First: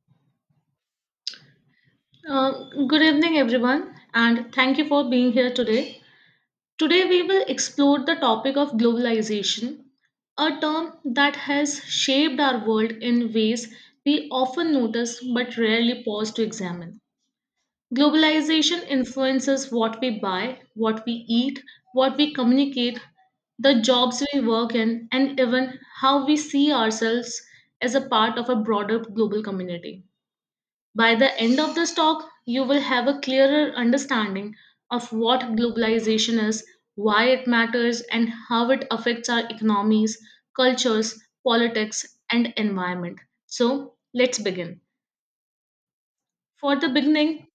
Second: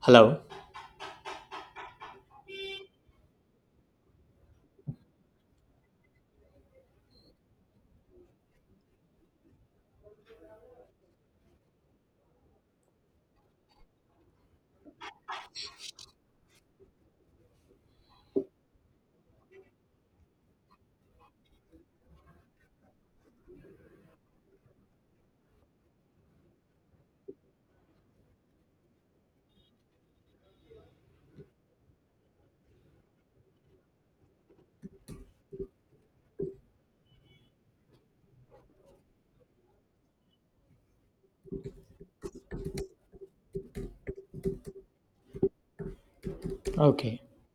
Hello. Uh, Good evening, everyone, and thank you for being here today. Today, we will explore the topic of globalization, a term that has shaped our world in ways we often notice but rarely pause to examine. Globalization influences what we buy, what we eat, what we communicate, the jobs we work in, and even how we see ourselves as a part of a broader global community. By the end of this talk, you will have a clearer understanding of what globalization is, why it matters, and how it affects our economies, cultures, politics, and environment. So, let's begin. For the Okay. beginning,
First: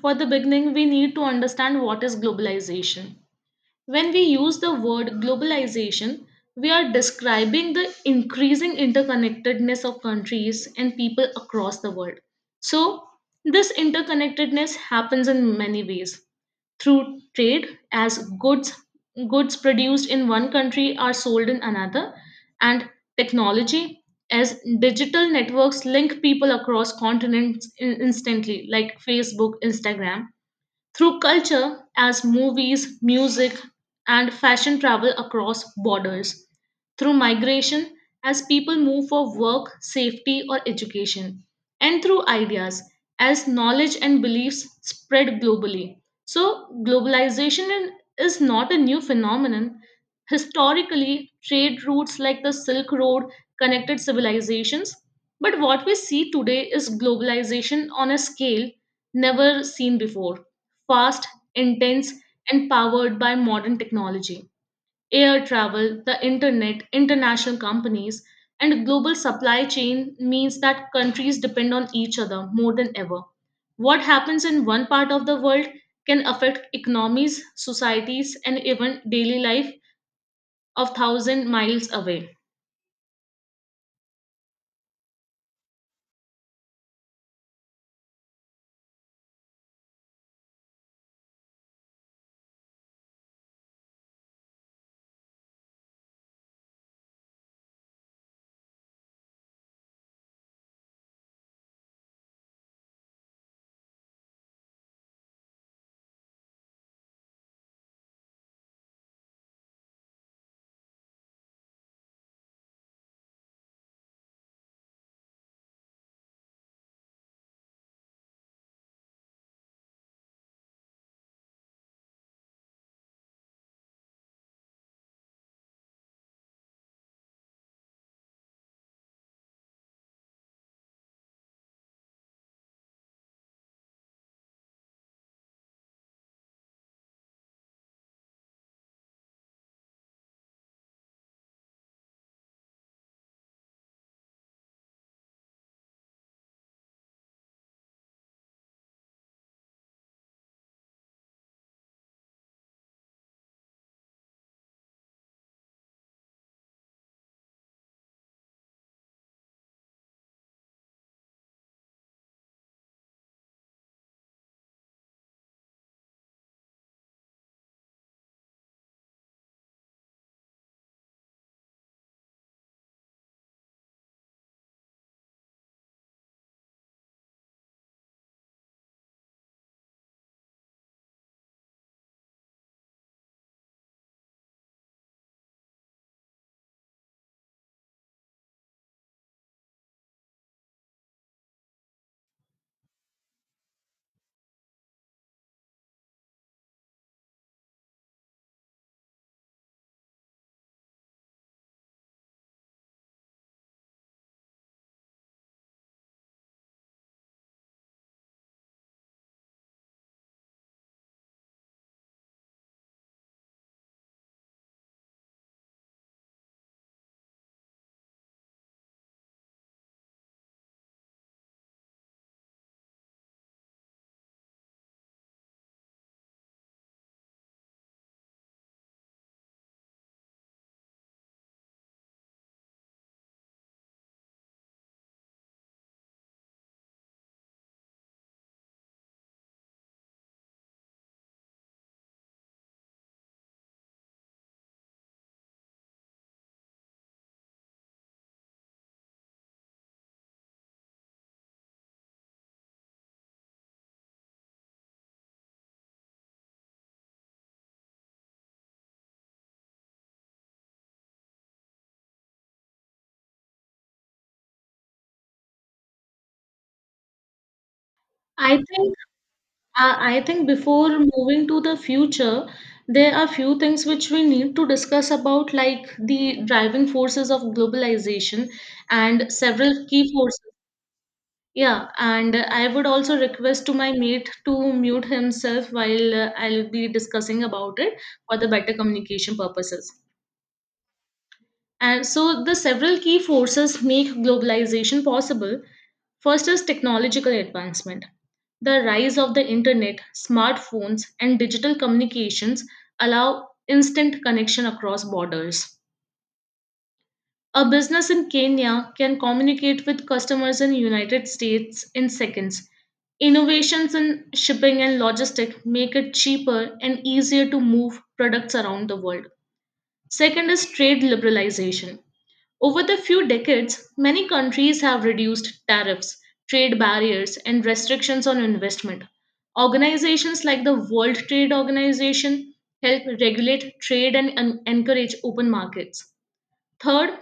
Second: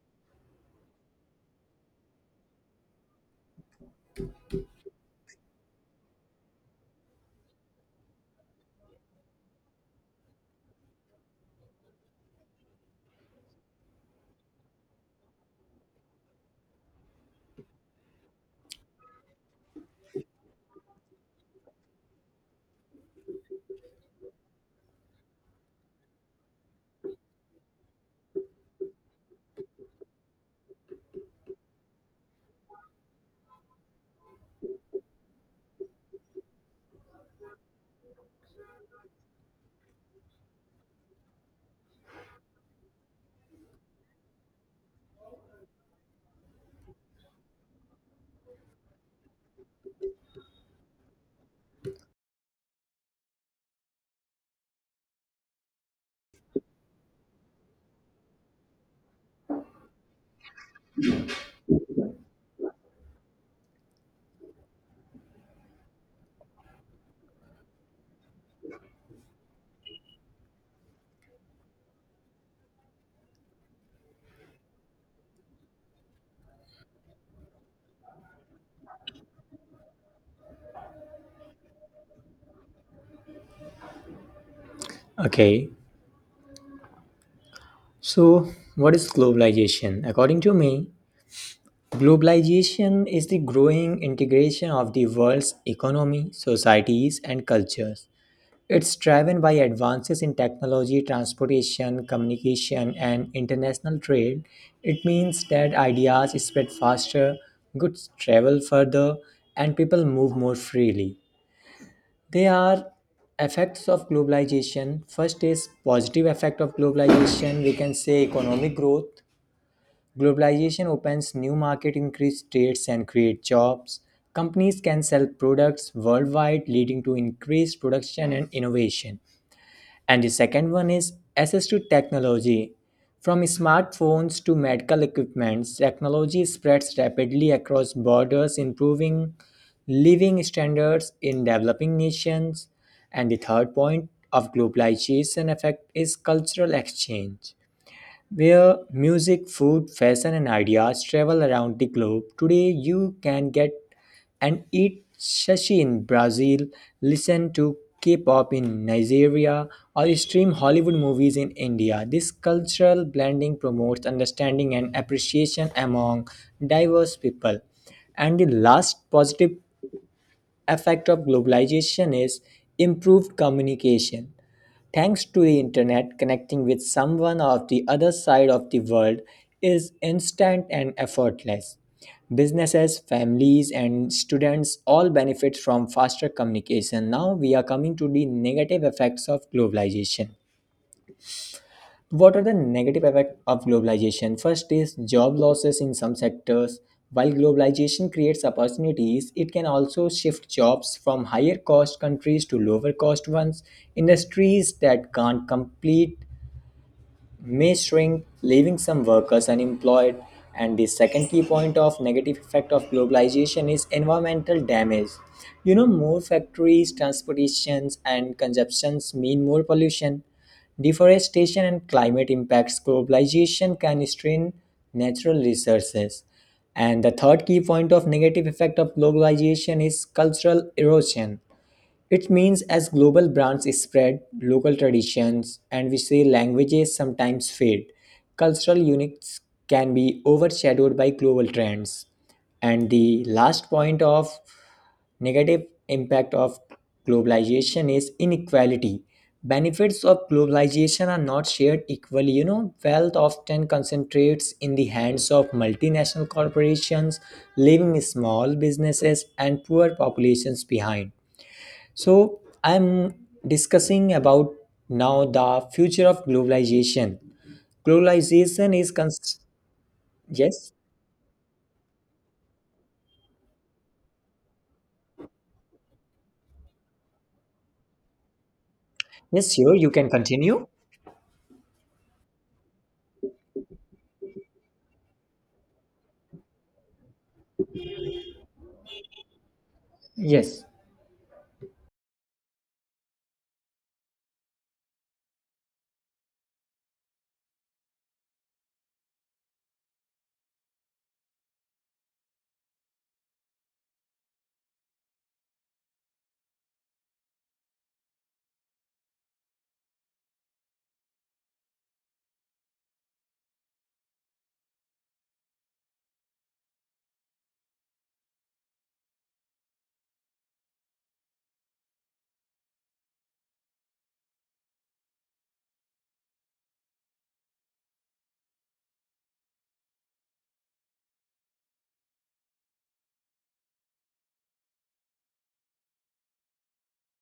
for the beginning, we need to understand what is globalization. When we use the word globalization, we are describing the increasing interconnectedness of countries and people across the world. So, this interconnectedness happens in many ways through trade as goods produced in one country are sold in another, and technology as digital networks link people across continents instantly, like Facebook, Instagram, through culture as movies, music, and fashion travel across borders, through migration as people move for work, safety, or education, and through ideas as knowledge and beliefs spread globally. So, globalization is not a new phenomenon. Historically, trade routes like the Silk Road connected civilizations, but what we see today is globalization on a scale never seen before: fast, intense, and powered by modern technology. Air travel, the internet, international companies, and global supply chain means that countries depend on each other more than ever. What happens in one part of the world can affect economies, societies, and even daily life of thousand miles away. Okay. So, what is globalization? According to me, globalization is the growing integration of the world's economy, societies, and cultures. It's driven by advances in technology, transportation, communication, and international trade. It means that ideas spread faster, goods travel further, and people move more freely. They are effects of globalization. First is positive effect of globalization. We can say economic growth. Globalization opens new market, increase trades and create jobs. Companies can sell products worldwide, leading to increased production and innovation. And the second one is access to technology. From smartphones to medical equipments, technology spreads rapidly across borders, improving living standards in developing nations. And the third point of globalization effect is cultural exchange where music, food, fashion, and ideas travel around the globe. Today, you can get and eat sushi in Brazil, listen to K pop in Nigeria, or stream Hollywood movies in India. This cultural blending promotes understanding and appreciation among diverse people. And the last positive effect of globalization is improved communication. Thanks to the internet, connecting with someone of the other side of the world is instant and effortless. Businesses, families, and students all benefit from faster communication. Now we are coming to the negative effects of globalization. What are the negative effects of globalization? First is job losses in some sectors. While globalization creates opportunities, it can also shift jobs from higher cost countries to lower cost ones. Industries that can't complete may shrink, leaving some workers unemployed. And the second key point of negative effect of globalization is environmental damage. You know, more factories, transportations, and consumptions mean more pollution. Deforestation and climate impacts globalization can strain natural resources. And the third key point of negative effect of globalization is cultural erosion. It means as global brands spread, local traditions and we say languages sometimes fade. Cultural uniques can be overshadowed by global trends. And the last point of negative impact of globalization is inequality. Benefits of globalization are not shared equally. You know, wealth often concentrates in the hands of multinational corporations, leaving small businesses and poor populations behind. So I'm discussing about now the future of globalization. I Globalization is think cons- I think yes, before moving to the future, there are few things which we need to discuss about, like the driving forces of globalization and yes, sure. several You can key forces. continue. Yeah, and I would also request to my mate to mute himself while I'll be discussing about it, for the better communication purposes. Yes. And so the several key forces make globalization possible. First is technological advancement. The rise of the internet, smartphones, and digital communications allow instant connection across borders. A business in Kenya can communicate with customers in United States in seconds. Innovations in shipping and logistics make it cheaper and easier to move products around the world. Second is trade liberalization. Over the few decades, many countries have reduced tariffs, trade barriers, and restrictions on investment. Organizations like the World Trade Organization help regulate trade and encourage open markets. Third,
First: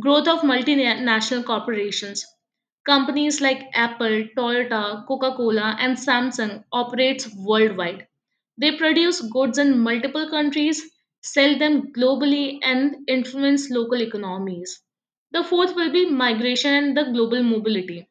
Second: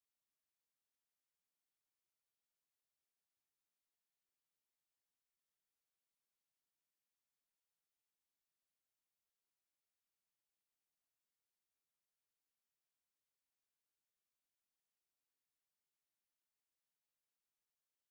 growth of multinational corporations. Companies like Apple, Toyota, Coca-Cola, and Samsung operates worldwide. They produce goods in multiple countries, sell them globally, and influence local economies. The fourth will be migration and the global mobility.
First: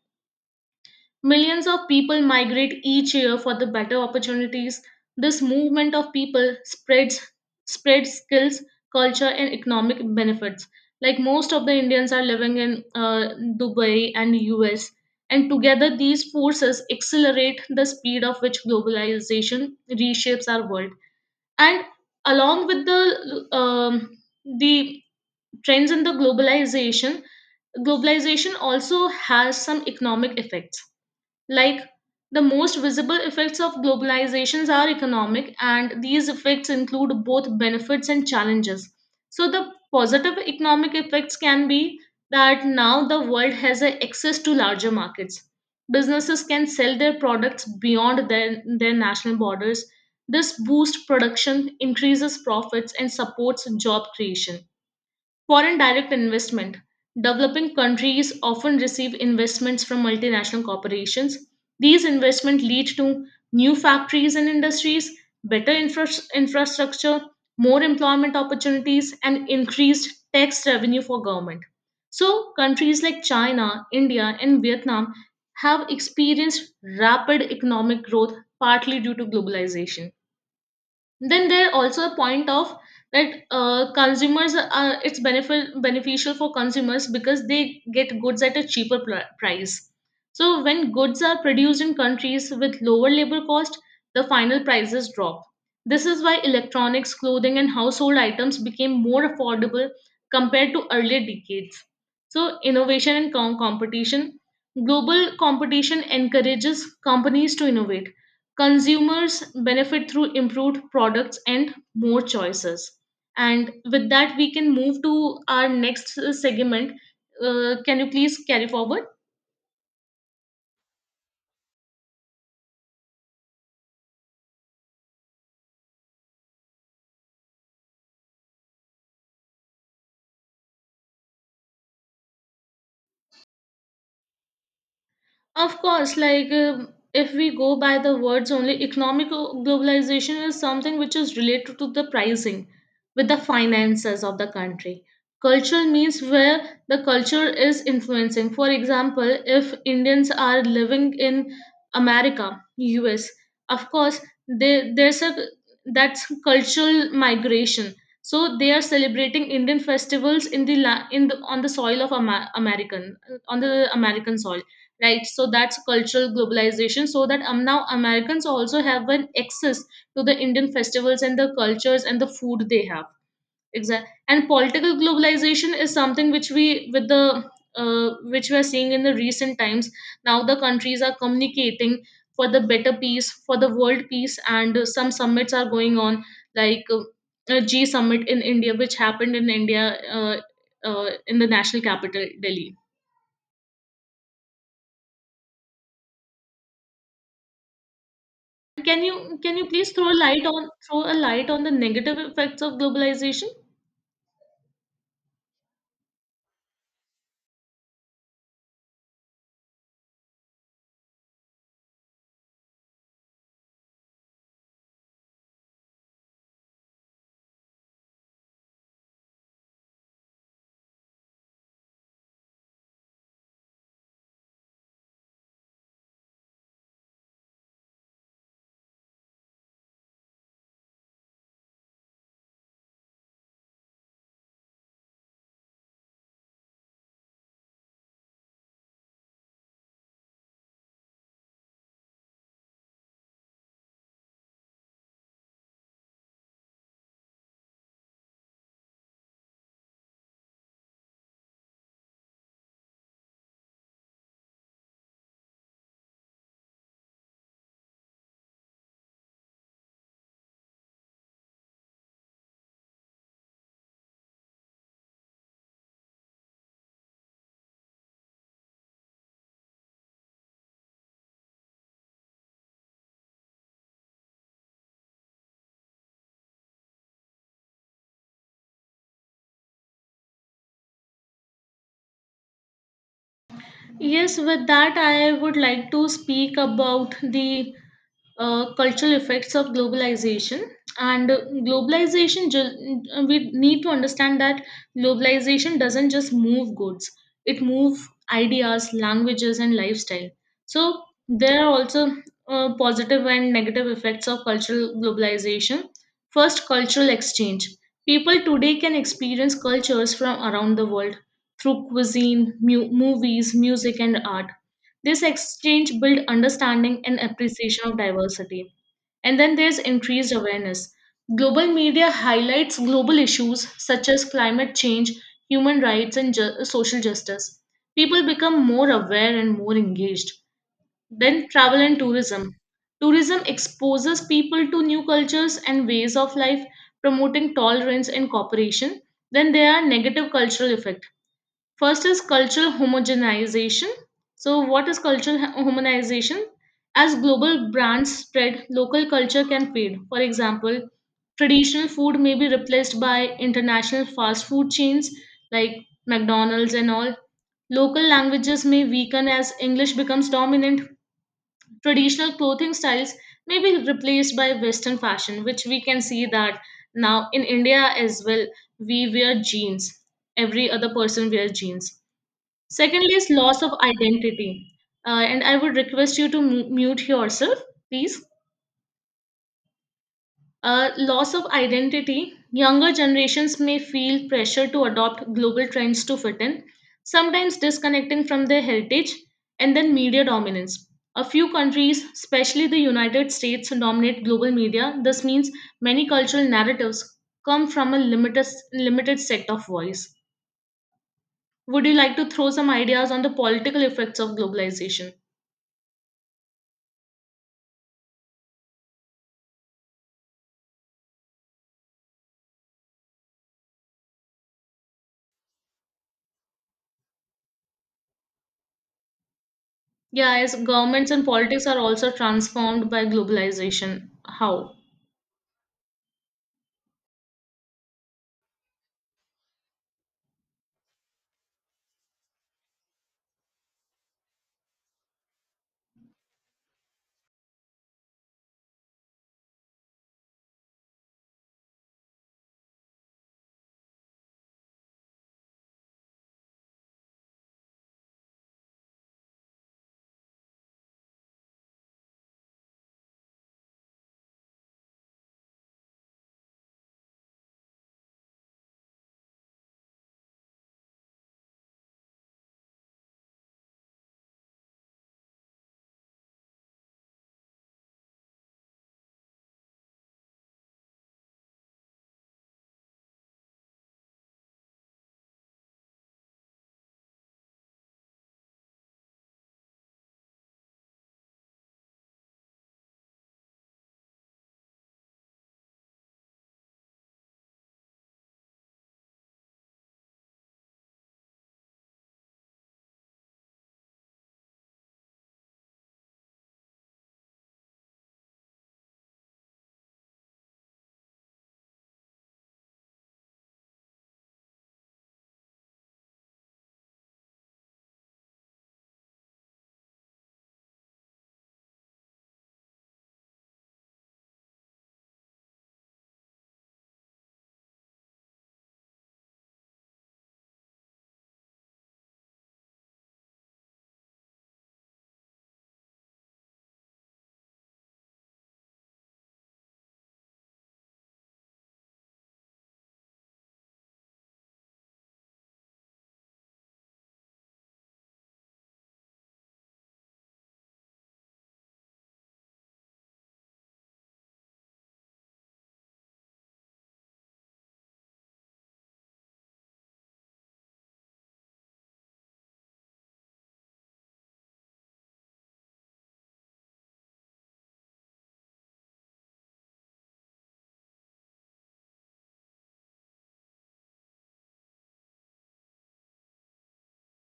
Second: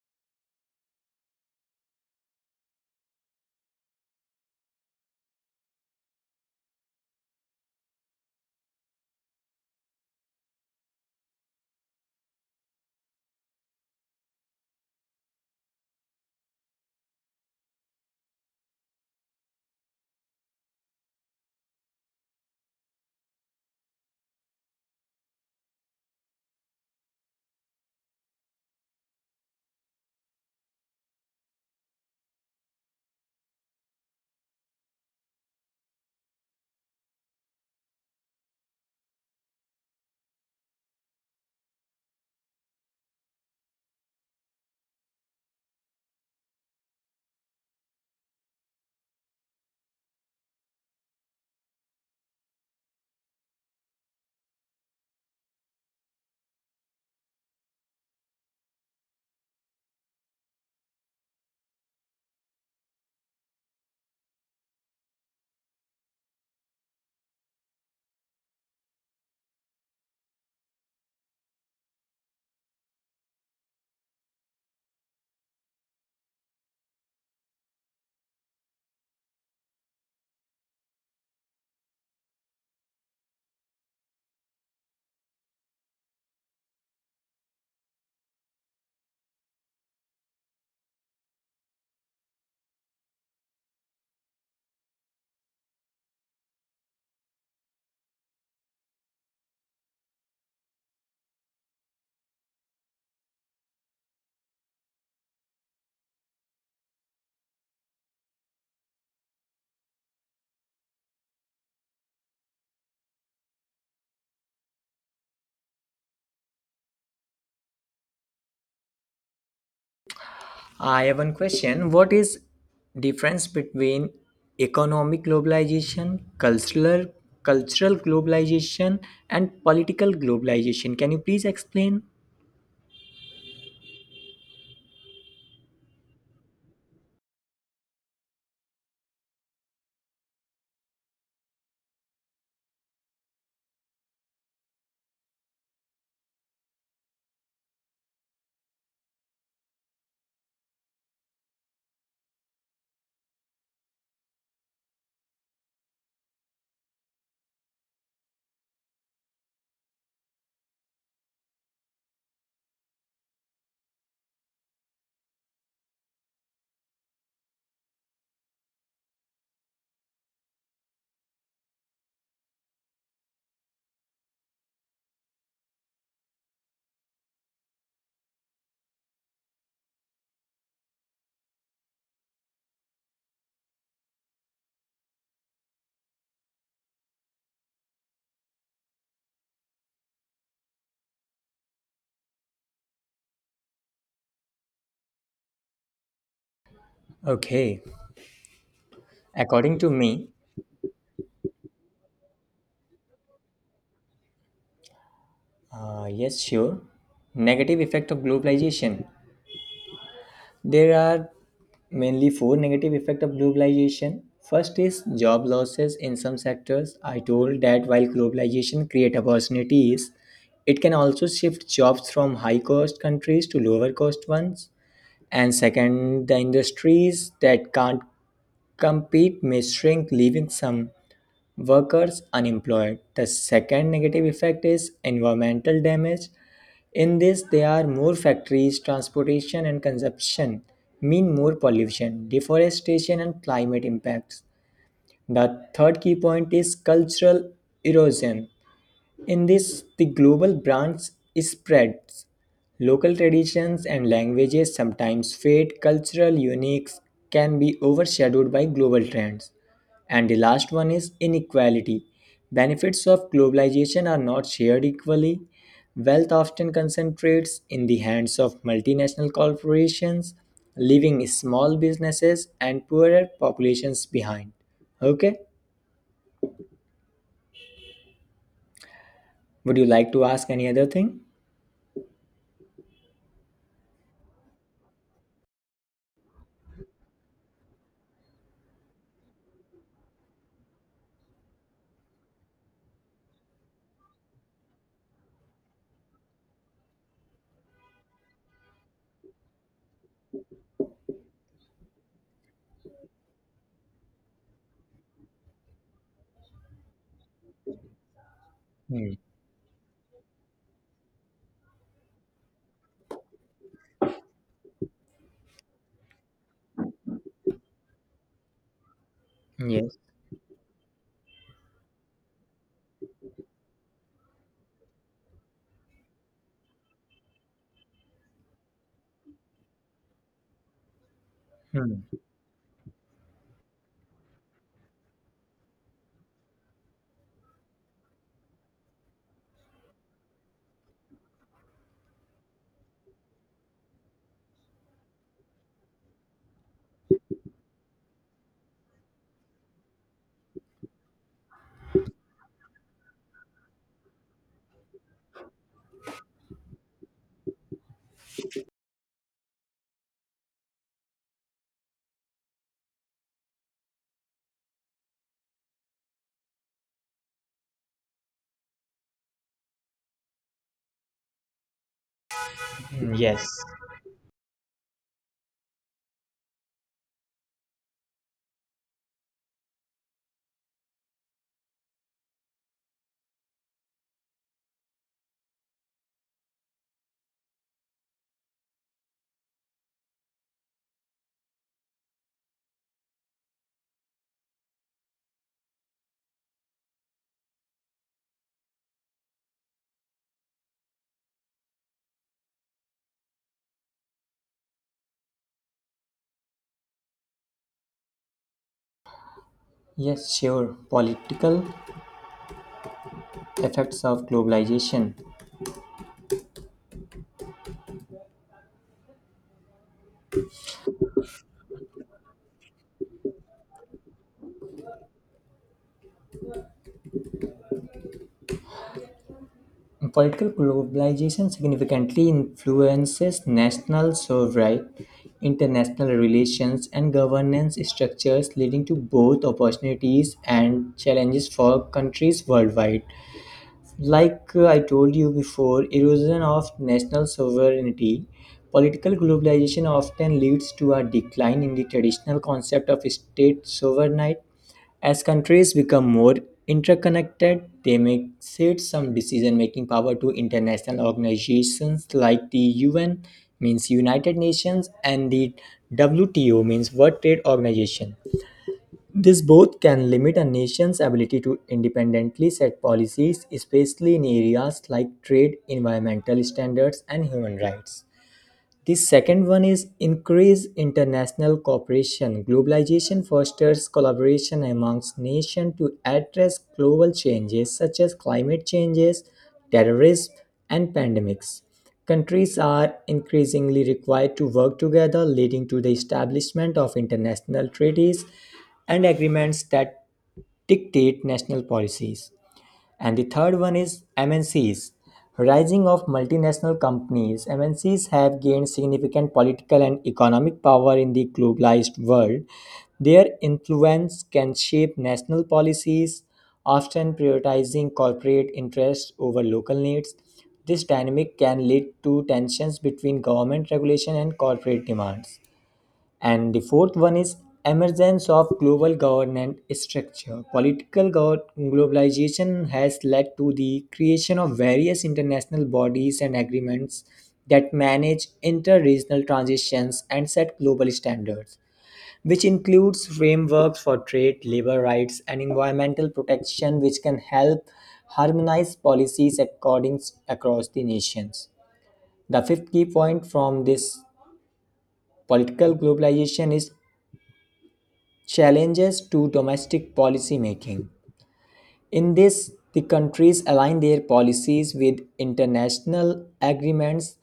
Millions of people migrate each year for the better opportunities. This movement of people spreads skills, culture, and economic benefits. Like most of the Indians are living in Dubai and US, and together these forces accelerate the speed of which globalization reshapes our world. And along with the trends in the globalization also has some economic effects, like the most visible effects of globalizations are economic, and these effects include both benefits and challenges. So the positive economic effects can be that now the world has a access to larger markets. Businesses can sell their products beyond their national borders. This boosts production, increases profits, and supports job creation. Foreign direct investment. Developing countries often receive investments from multinational corporations. These investments lead to new factories and industries, better infrastructure, more employment opportunities, and increased tax revenue for government. So, countries like China, India, and Vietnam have experienced rapid economic growth partly due to globalization. Then there are also a point of that consumers are, it's benefit, beneficial for consumers because they get goods at a cheaper price. So when goods are produced in countries with lower labor cost, the final prices drop. This is why electronics, clothing, and household items became more affordable compared to earlier decades. So innovation and competition, global competition encourages companies to innovate. Consumers benefit through improved products and more choices. And with that, we can move to our next segment. Can you please carry forward? I have one question. What is difference between economic globalization, cultural globalization, and political globalization? Can you please explain? Of course, like if we go by the words only, economic globalization is something which is related to the pricing, with the finances of the country. Cultural means where the culture is influencing. For example, if Indians are living in America, US, of course, they, there's a, that's cultural migration. So they are celebrating Indian festivals in the la- in the, on the soil of Ama- American on the American soil, right? So that's cultural globalization, so that now Americans also have an access to the Indian festivals and the cultures and the food they have, exactly. And political globalization is something which we are seeing in the recent times. Now the countries are communicating for the better peace, for the world peace, and some summits are going on, like a G summit in India, which happened in India, uh, in the national capital, Delhi. Okay, Can you according to please throw a me, light on throw a light on the negative effects of globalization? Yes, sure. Negative effect of globalization. There are mainly four negative effects of globalization. First is job losses in some sectors. I told that while globalization create opportunities, it can also shift jobs from high cost countries to lower cost ones. And second, the industries that can't compete may shrink, leaving some workers unemployed. The second negative effect is environmental damage. In this, there are more factories, transportation, and consumption mean more pollution, deforestation, and climate impacts. The third key point is cultural erosion. In this, the global branch spreads. Local traditions and languages sometimes fade, cultural uniques can be overshadowed by global trends. And the last one is inequality. Benefits of globalization are not shared equally. Wealth often concentrates in the hands of multinational corporations, leaving small businesses and poorer populations behind. Okay? Would you like to ask any other thing? Yes, with that I would like to speak about the cultural effects of globalization, and we need to understand that globalization doesn't just move goods, it moves ideas, languages, and lifestyle. So there are also positive and negative effects of cultural globalization. First, cultural exchange. People today can Hmm. experience cultures from around the world through cuisine, movies, music, and art. This exchange builds understanding and appreciation of diversity. And then there's Yes. increased awareness. Global media highlights global issues such as climate change, human rights, and social justice. People become more aware and more engaged. Then travel and Hmm. tourism. Tourism exposes people to new cultures and ways of life, promoting tolerance and cooperation. Then there are negative cultural effects. First is cultural homogenization. So, what is cultural homogenization? As global brands spread, local culture can fade. For example, traditional food may be replaced by international fast food chains like McDonald's and all. Local languages may weaken as English becomes dominant. Traditional clothing styles may be replaced by Western fashion, which we can see that now in India as well. We wear jeans. Every other person wears jeans. Secondly, is Yes. loss of identity. And I would request you to mute yourself, please. Loss of identity. Younger generations may feel pressure to adopt global trends to fit in, sometimes disconnecting from their heritage, and then media dominance. A few countries, especially the United States, dominate global media. This means many cultural narratives come from a limited set of voice. Would you like to throw some ideas on the political effects of globalization? Yes, sure. Political effects of globalization. Yeah, as governments and politics are also transformed by globalization. How? Political globalization significantly influences national sovereignty, international relations, and governance structures, leading to both opportunities and challenges for countries worldwide. Like I told you before, erosion of national sovereignty, political globalization often leads to a decline in the traditional concept of state sovereignty. As countries become more interconnected, they may cede some decision making power to international organizations like the UN, means United Nations, and the WTO, means World Trade Organization. This both can limit a nation's ability to independently set policies, especially in areas like trade, environmental standards, and human rights. The second one is increase international cooperation. Globalization fosters collaboration amongst nations to address global changes such as climate changes, terrorism, and pandemics. Countries are increasingly required to work together, leading to the establishment of international treaties and agreements that dictate national policies. And the third one is MNCs. Rising of multinational companies, MNCs have gained significant political and economic power in the globalized world. Their influence can shape national policies, often prioritizing corporate interests over local needs. This dynamic can lead to tensions between government regulation and corporate demands. And the fourth one is emergence of global governance structure. Globalization has led to the creation of various international bodies and agreements that manage inter-regional transitions and set global standards, which includes frameworks for trade, labor rights, and environmental protection, which can help harmonize policies according across the nations. The fifth key point from this political globalization is challenges to domestic policy making. In this, the countries align their policies with international agreements.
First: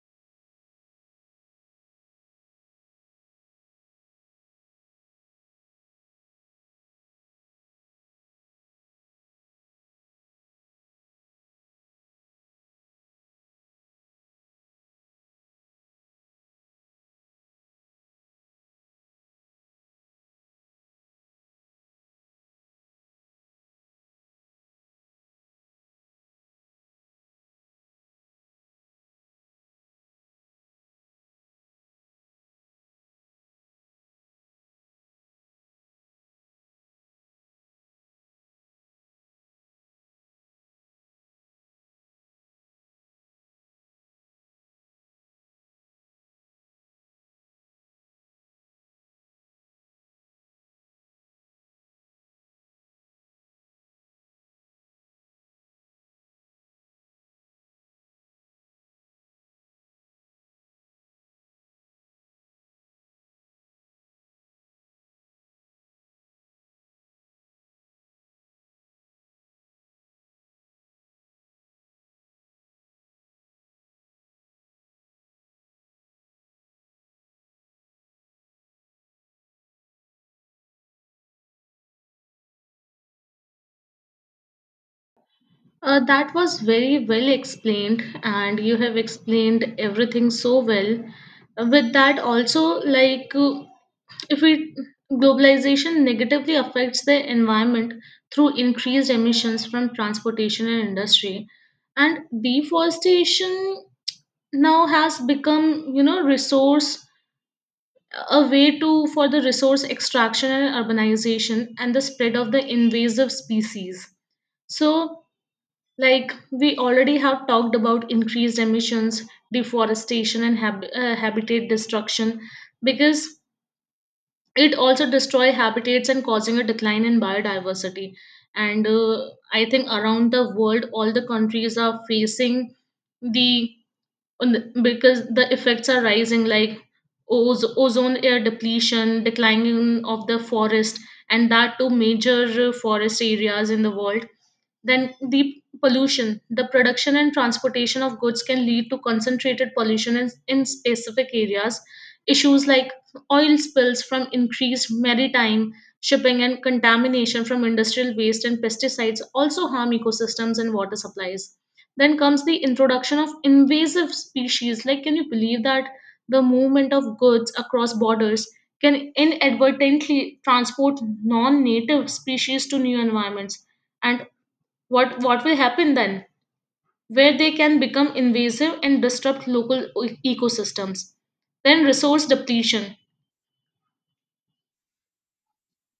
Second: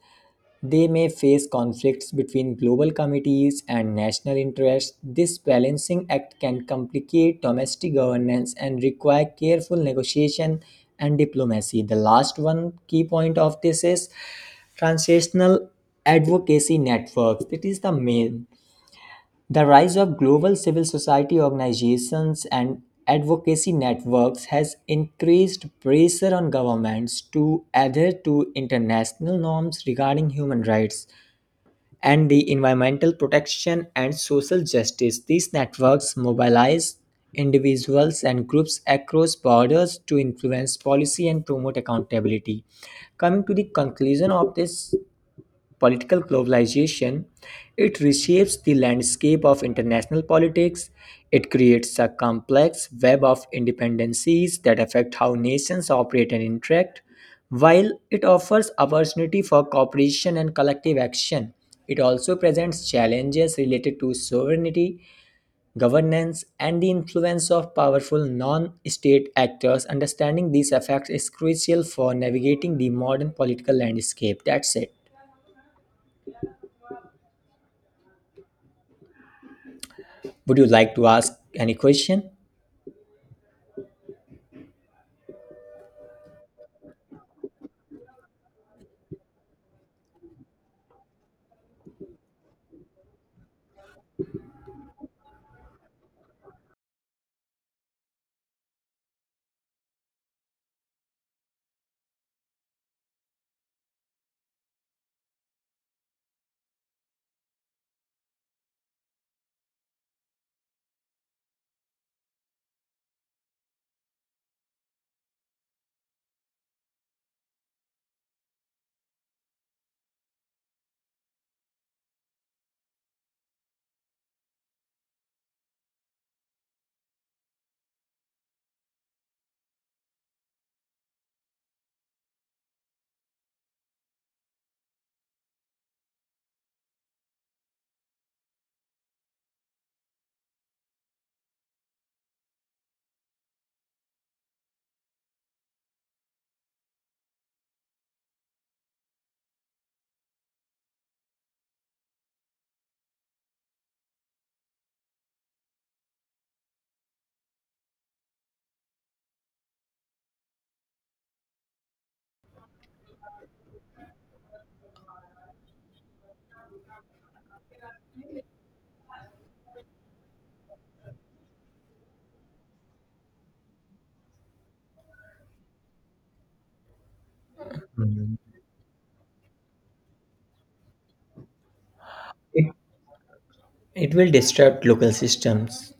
They may face conflicts between global committees and national interests. This balancing act can complicate domestic governance and require careful negotiation and diplomacy. The last one key point of this is translational advocacy networks. It is the main The rise of global civil society organizations and advocacy networks has increased pressure on governments to adhere to international norms regarding human rights and the environmental protection and social justice. These networks mobilize individuals and groups across borders to influence policy and promote accountability. Coming to the conclusion of this political globalization, it reshapes the landscape of international politics. It creates a complex web of independencies that affect how nations operate and interact. While it offers opportunity for cooperation and collective action, it also presents challenges related to sovereignty, governance, and the influence of powerful non state actors. Understanding these effects is crucial for navigating the modern political landscape. That's it. Would you like to ask any question? That was very well explained, and you have explained everything so well. With that, also, like if we globalization negatively affects the environment through increased emissions from transportation and industry, and deforestation now has become, you know resource a way to for the resource extraction and urbanization and the spread of the invasive species. So, like we already have talked about, increased emissions, deforestation, and habitat destruction, because it also destroy habitats and causing a decline in biodiversity. And I think around the world all the countries are facing the because the effects are rising, like ozone air depletion, declining of the forest, and that too major forest areas in the world. Then the pollution. The production and transportation of goods can lead to concentrated pollution in specific areas. Issues like oil spills from increased maritime shipping and contamination from industrial waste and pesticides also harm ecosystems and water supplies. Then comes the introduction of invasive species. Like, can you believe that the movement of goods across borders can inadvertently transport non native species to new environments, and what will happen then, where they can become Mhm. invasive and disrupt local ecosystems, then resource depletion, It will disrupt local systems.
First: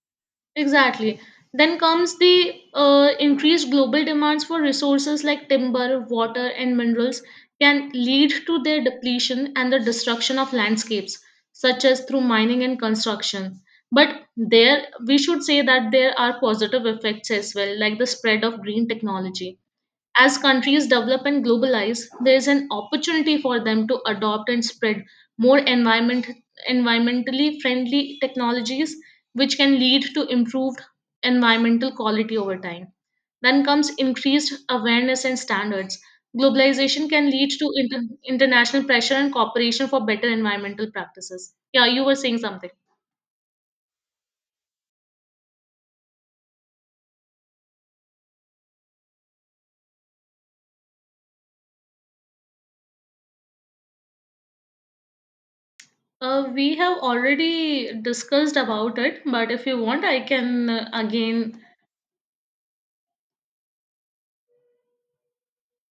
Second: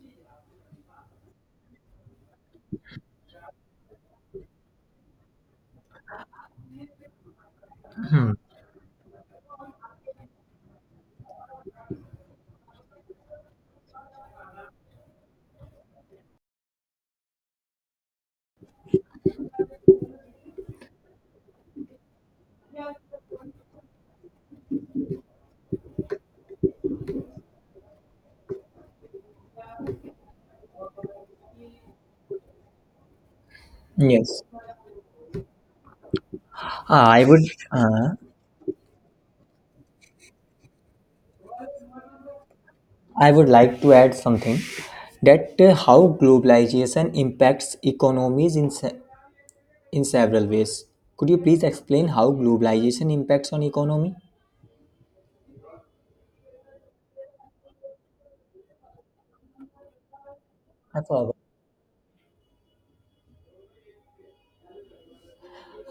exactly. Then comes the increased global demands for resources like timber, water, and minerals can lead to their depletion and the destruction of landscapes, such as through mining and construction. But there we should say that there are positive effects as well, like the spread of green technology. As countries develop and globalize, there is an opportunity for them to adopt and spread more environmentally friendly technologies, which can lead to improved environmental quality over time. Then comes Yes, increased awareness and standards. Globalization Ah, I can would. lead to Uh, international pressure and cooperation for better environmental practices. Yeah, you were saying something. I would like to add something that how globalization impacts economies in several ways. Could you please explain how globalization impacts on economy? We have already discussed about it, but if you want, I can I forgot. again.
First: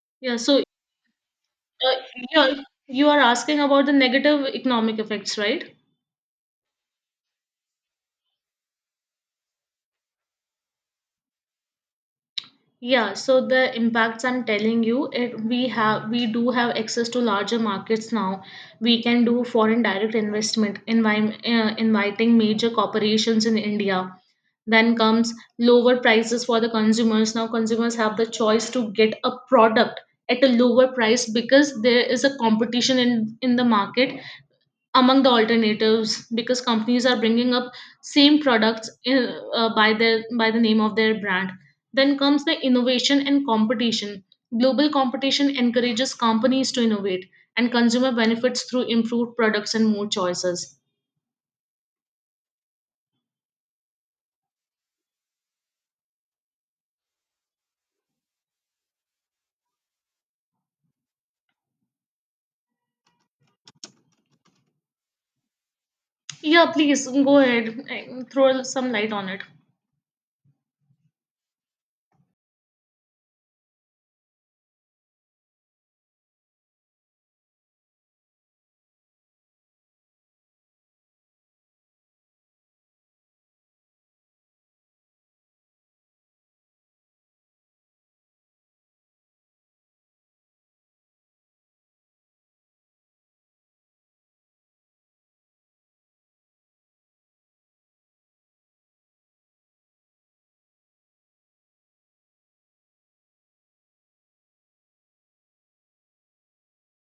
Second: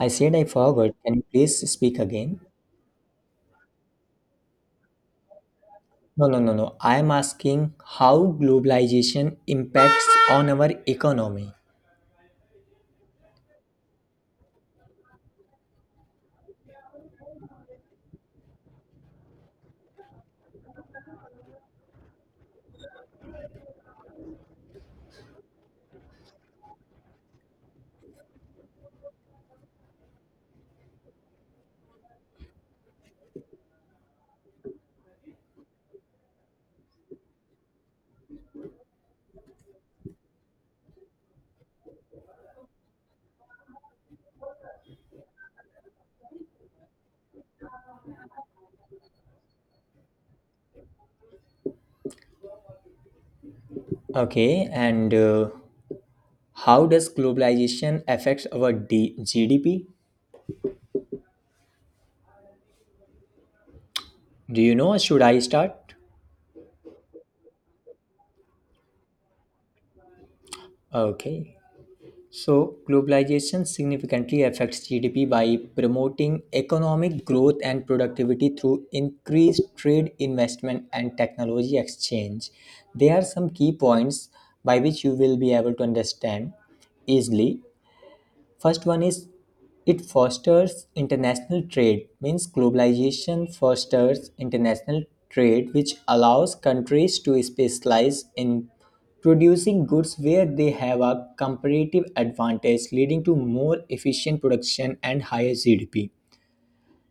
I said Yeah, I so forgot. Can you please Uh, speak again? you're, you are asking about the negative economic effects, right? No, no, no, no. I am asking how globalization impacts on our economy. Yeah, so the impacts I'm telling you, we do have access to larger markets now. We can do foreign direct investment, inviting major corporations in India. Then comes lower prices for the consumers. Now consumers have the choice to get a product at a lower price because there is a competition in the market among the alternatives because companies are bringing up same products by the name of their brand. Then comes the innovation and competition. Global competition encourages companies to innovate, and consumer benefits through improved products and more choices. Okay, and how does globalization affect our GDP? Do you know? Or should I start? Yeah, please go ahead, throw some light on it. Okay. So, globalization significantly affects GDP by promoting economic growth and productivity through increased trade, investment, and technology exchange. There are some key points by which you will be able to understand easily. First one is it fosters international trade, means globalization fosters international trade, which allows countries to specialize in producing goods where they have a comparative advantage, leading to more efficient production and higher GDP.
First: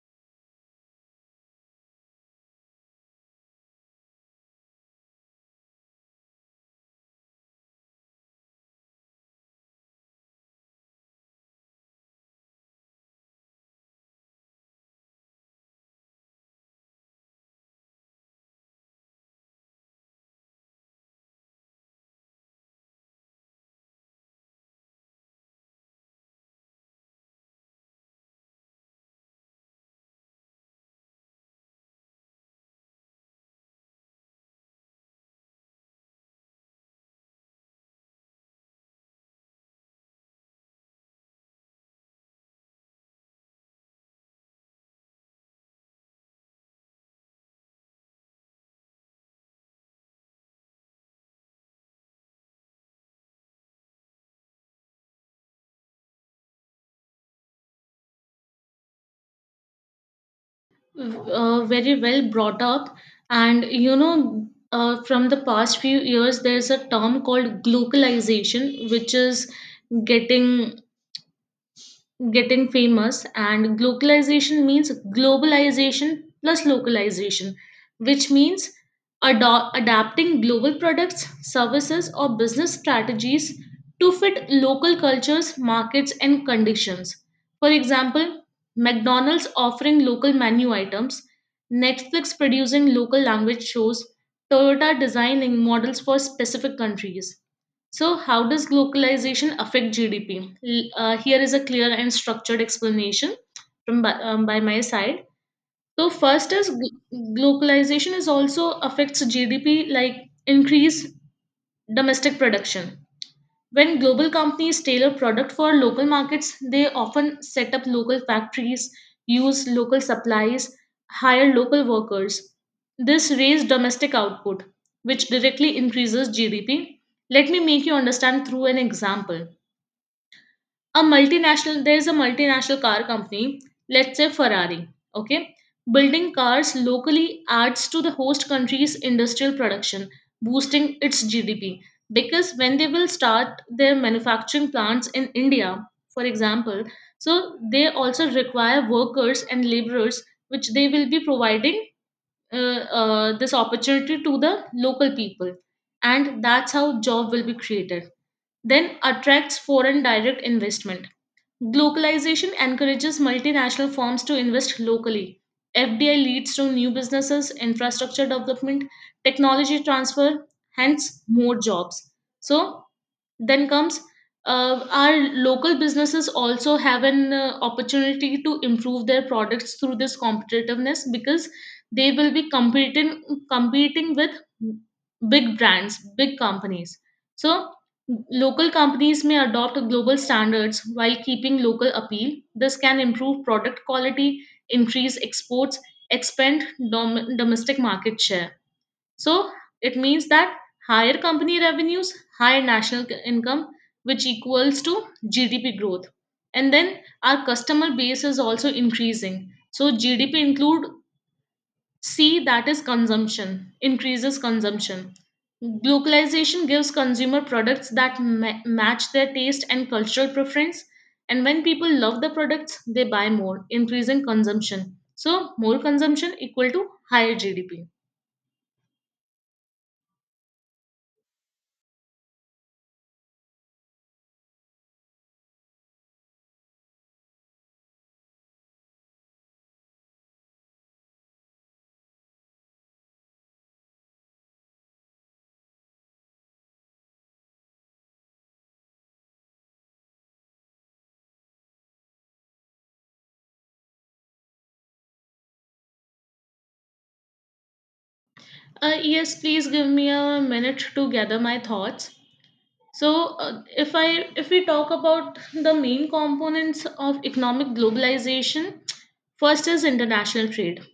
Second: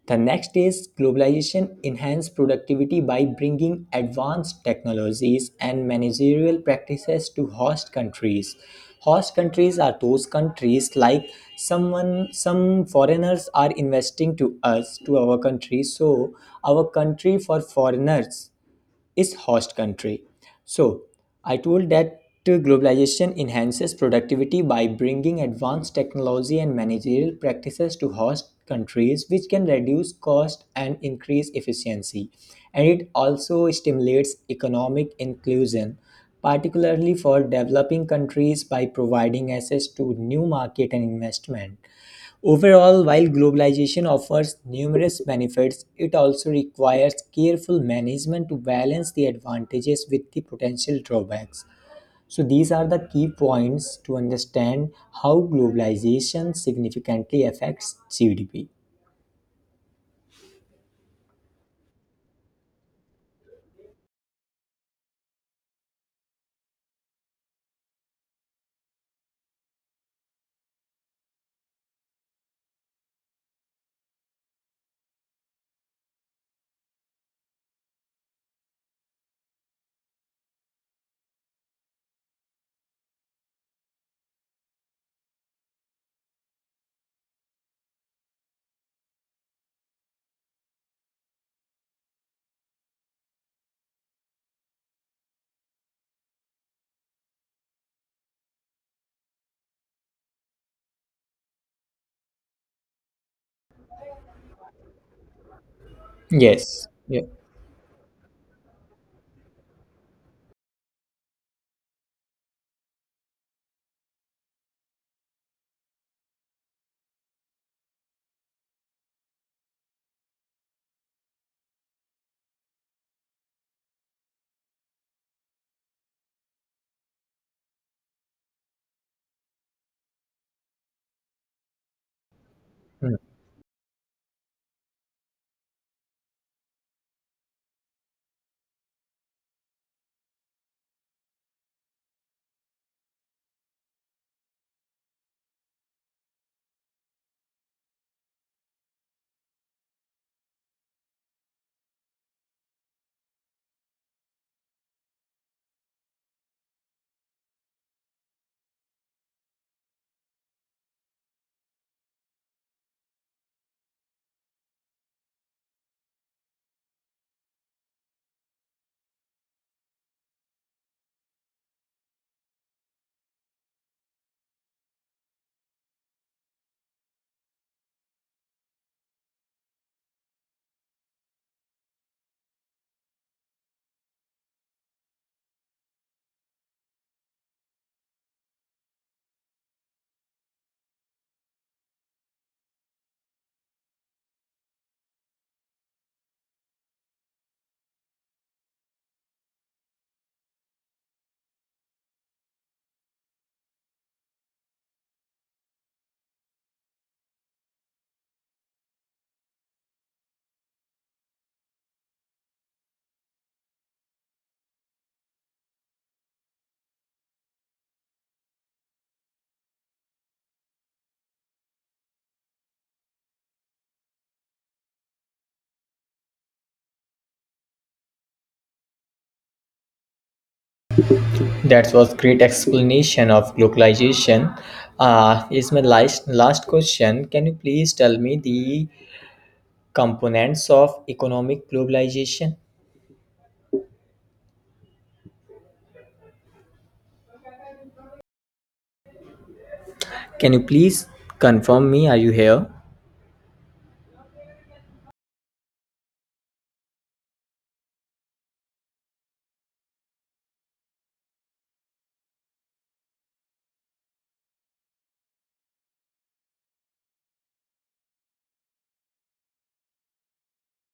The next is globalization enhanced productivity by bringing advanced technologies and managerial practices to host countries. Host countries are those countries like some foreigners are investing to us to our country, so our country for foreigners is host country. So, I told that globalization enhances productivity by bringing advanced technology and managerial practices to host countries, which can reduce cost and increase efficiency. And it also stimulates economic inclusion, particularly for developing countries by providing access to new market and investment. Overall, while globalization offers numerous benefits, it also requires careful management to balance the advantages with the potential drawbacks. So, these are the key points to understand how globalization significantly affects GDP. Very well brought up. And you know, from the past few years there's a term called globalization which is getting getting famous. And globalization means globalization plus localization, which means adapting global products, services or business strategies to fit local cultures, markets and conditions. For example, McDonald's offering local menu items, Netflix producing local language shows, Toyota designing models for specific countries. So, how does globalization affect GDP? Here is a clear and structured explanation by my side. So, first is Yes. Yeah. Globalization is also affects GDP like increase domestic production. When global companies tailor product for local markets, they often set up local factories, use local supplies, hire local workers. This raises domestic output, which directly increases GDP. Let me make you understand through an example. A multinational There is a multinational car Mm. company, let's say Ferrari, okay, building cars locally, adds to the host country's industrial production, boosting its GDP. Because when they will start their manufacturing plants in India, for example, so they also require workers and laborers, which they will be providing, this opportunity to the local people, and that's how job will be created. Then attracts foreign direct investment. Globalization encourages multinational firms to invest locally. FDI leads to new businesses, infrastructure development, technology transfer, hence more jobs. So, then comes, our local businesses also have an opportunity to improve their products through this competitiveness, because they will be competing with big brands, big companies. So local companies may adopt global standards while keeping local appeal. This can improve product quality, increase exports, expand domestic market share. So it means that higher company revenues, higher national income, which equals to GDP growth. And then our customer base is also increasing. So GDP include C, that is consumption, increases consumption. Localization gives consumer products that match their taste and cultural preference. And when people love the products, they buy more, increasing consumption. So more consumption equal to higher GDP. That was great explanation of globalization. Is my last question. Can you please tell me the components of economic globalization? Can you please confirm me? Are you here? Yes, please give me a minute to gather my thoughts. So, if we talk about the main components of economic globalization, first is international trade.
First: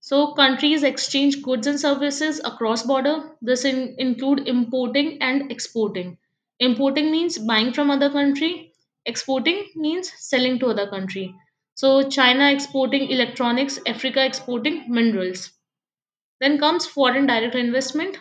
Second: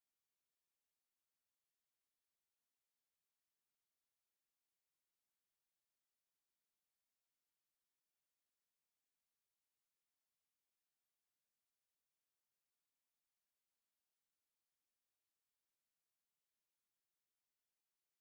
So, countries exchange goods and services across border. This include importing and exporting. Importing means buying from other country. Exporting means selling to other country. So, China exporting electronics, Africa exporting minerals. Then comes foreign direct investment.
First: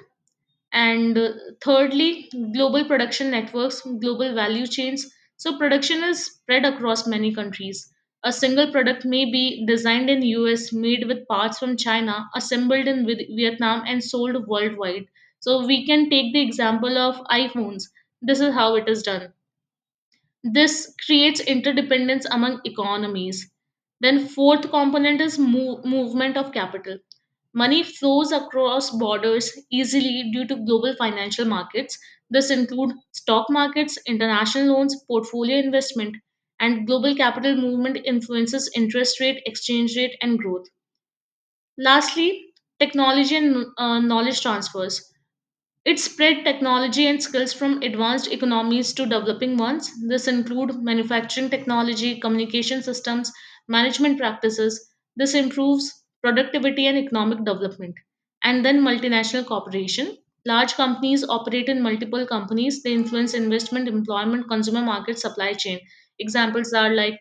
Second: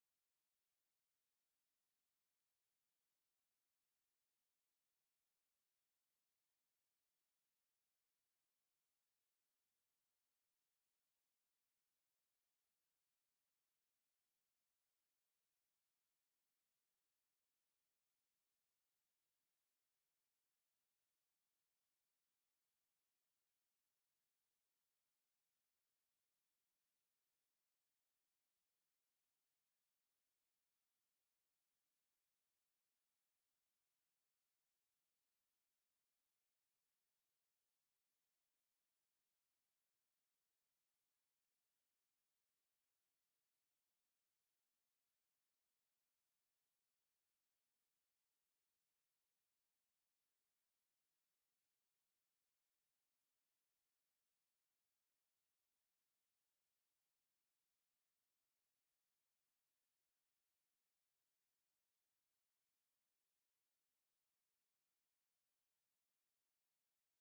And thirdly, global production networks, global value chains. So production is spread across many countries. A single product may be designed in US, made with parts from China, assembled in Vietnam, and sold worldwide. So we can take the example of iPhones. This is how it is done. This creates interdependence among economies. Then, fourth component is movement of capital. Money flows across borders easily due to global financial markets. This include stock markets, international loans, portfolio investment, and global capital movement influences interest rate, exchange rate, and growth. Lastly, technology and knowledge transfers. It spread technology and skills from advanced economies to developing ones. This include manufacturing technology, communication systems, management practices. This improves productivity and economic development. And then multinational cooperation. Large companies operate in multiple companies. They influence investment, employment, consumer market, supply chain. Examples are like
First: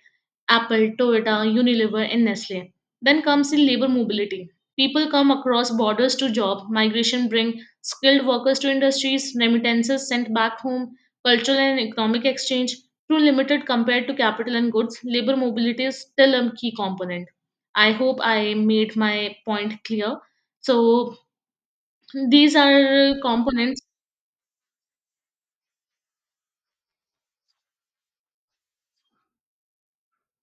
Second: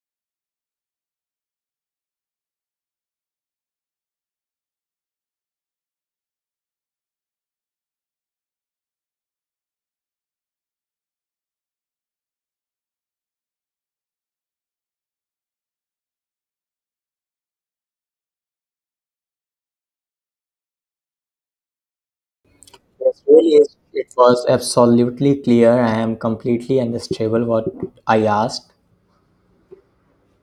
Apple, Toyota, Unilever, and Nestle. Then comes the labor mobility. People come across borders to job, migration bring skilled workers to industries, remittances sent back home, cultural and economic exchange. Through limited compared to capital and goods, labor mobility is still a key component. I hope I made my point clear. So these are Yes, really is. components. It was absolutely clear. I am completely understandable what I asked.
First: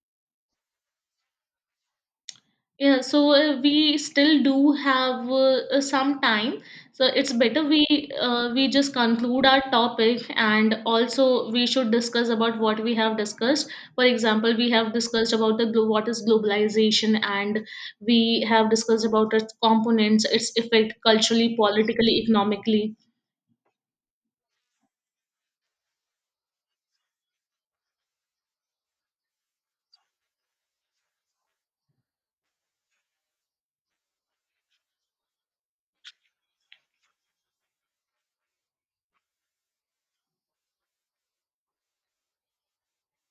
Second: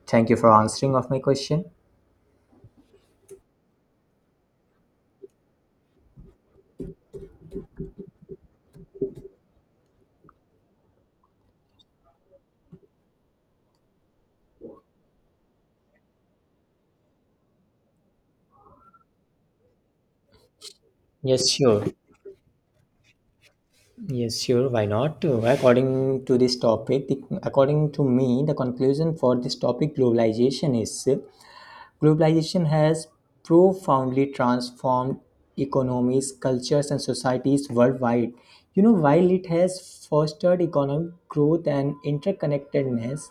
Thank you for answering of my question. Yeah, so we still do have some time, so it's better we just conclude our topic, and also we should discuss about what we have discussed. For example, we have discussed about the what is globalization, and we have discussed about its components, its effect Yes, culturally, sure. politically, economically. Yes, sure. Why not? According to this topic, according to me, the conclusion for this topic globalization is globalization has profoundly transformed economies, cultures, and societies worldwide. You know, while it has fostered economic growth and interconnectedness,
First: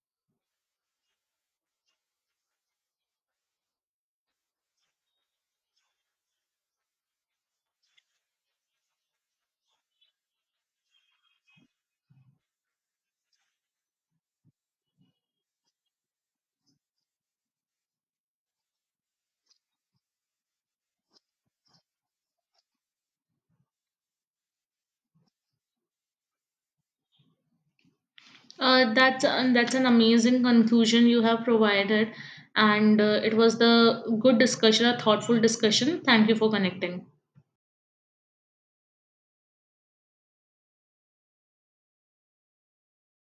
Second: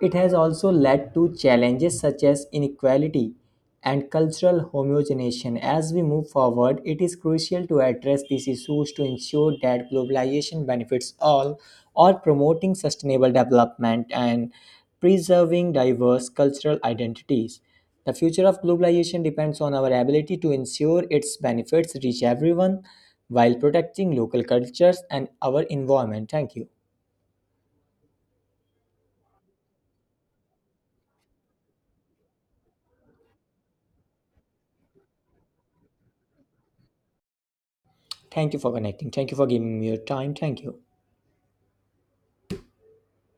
it has also led to challenges such as inequality and cultural homogenization. As we move forward, it is crucial to address these issues to ensure that globalization benefits all or promoting sustainable development and preserving diverse cultural identities. The future of globalization depends on our ability to ensure its benefits reach everyone while protecting local cultures and our environment. Thank you. That's an amazing conclusion you have provided, and it was the good discussion, a thoughtful discussion. Thank you for connecting. Thank you for connecting. Thank you for giving me your time. Thank you.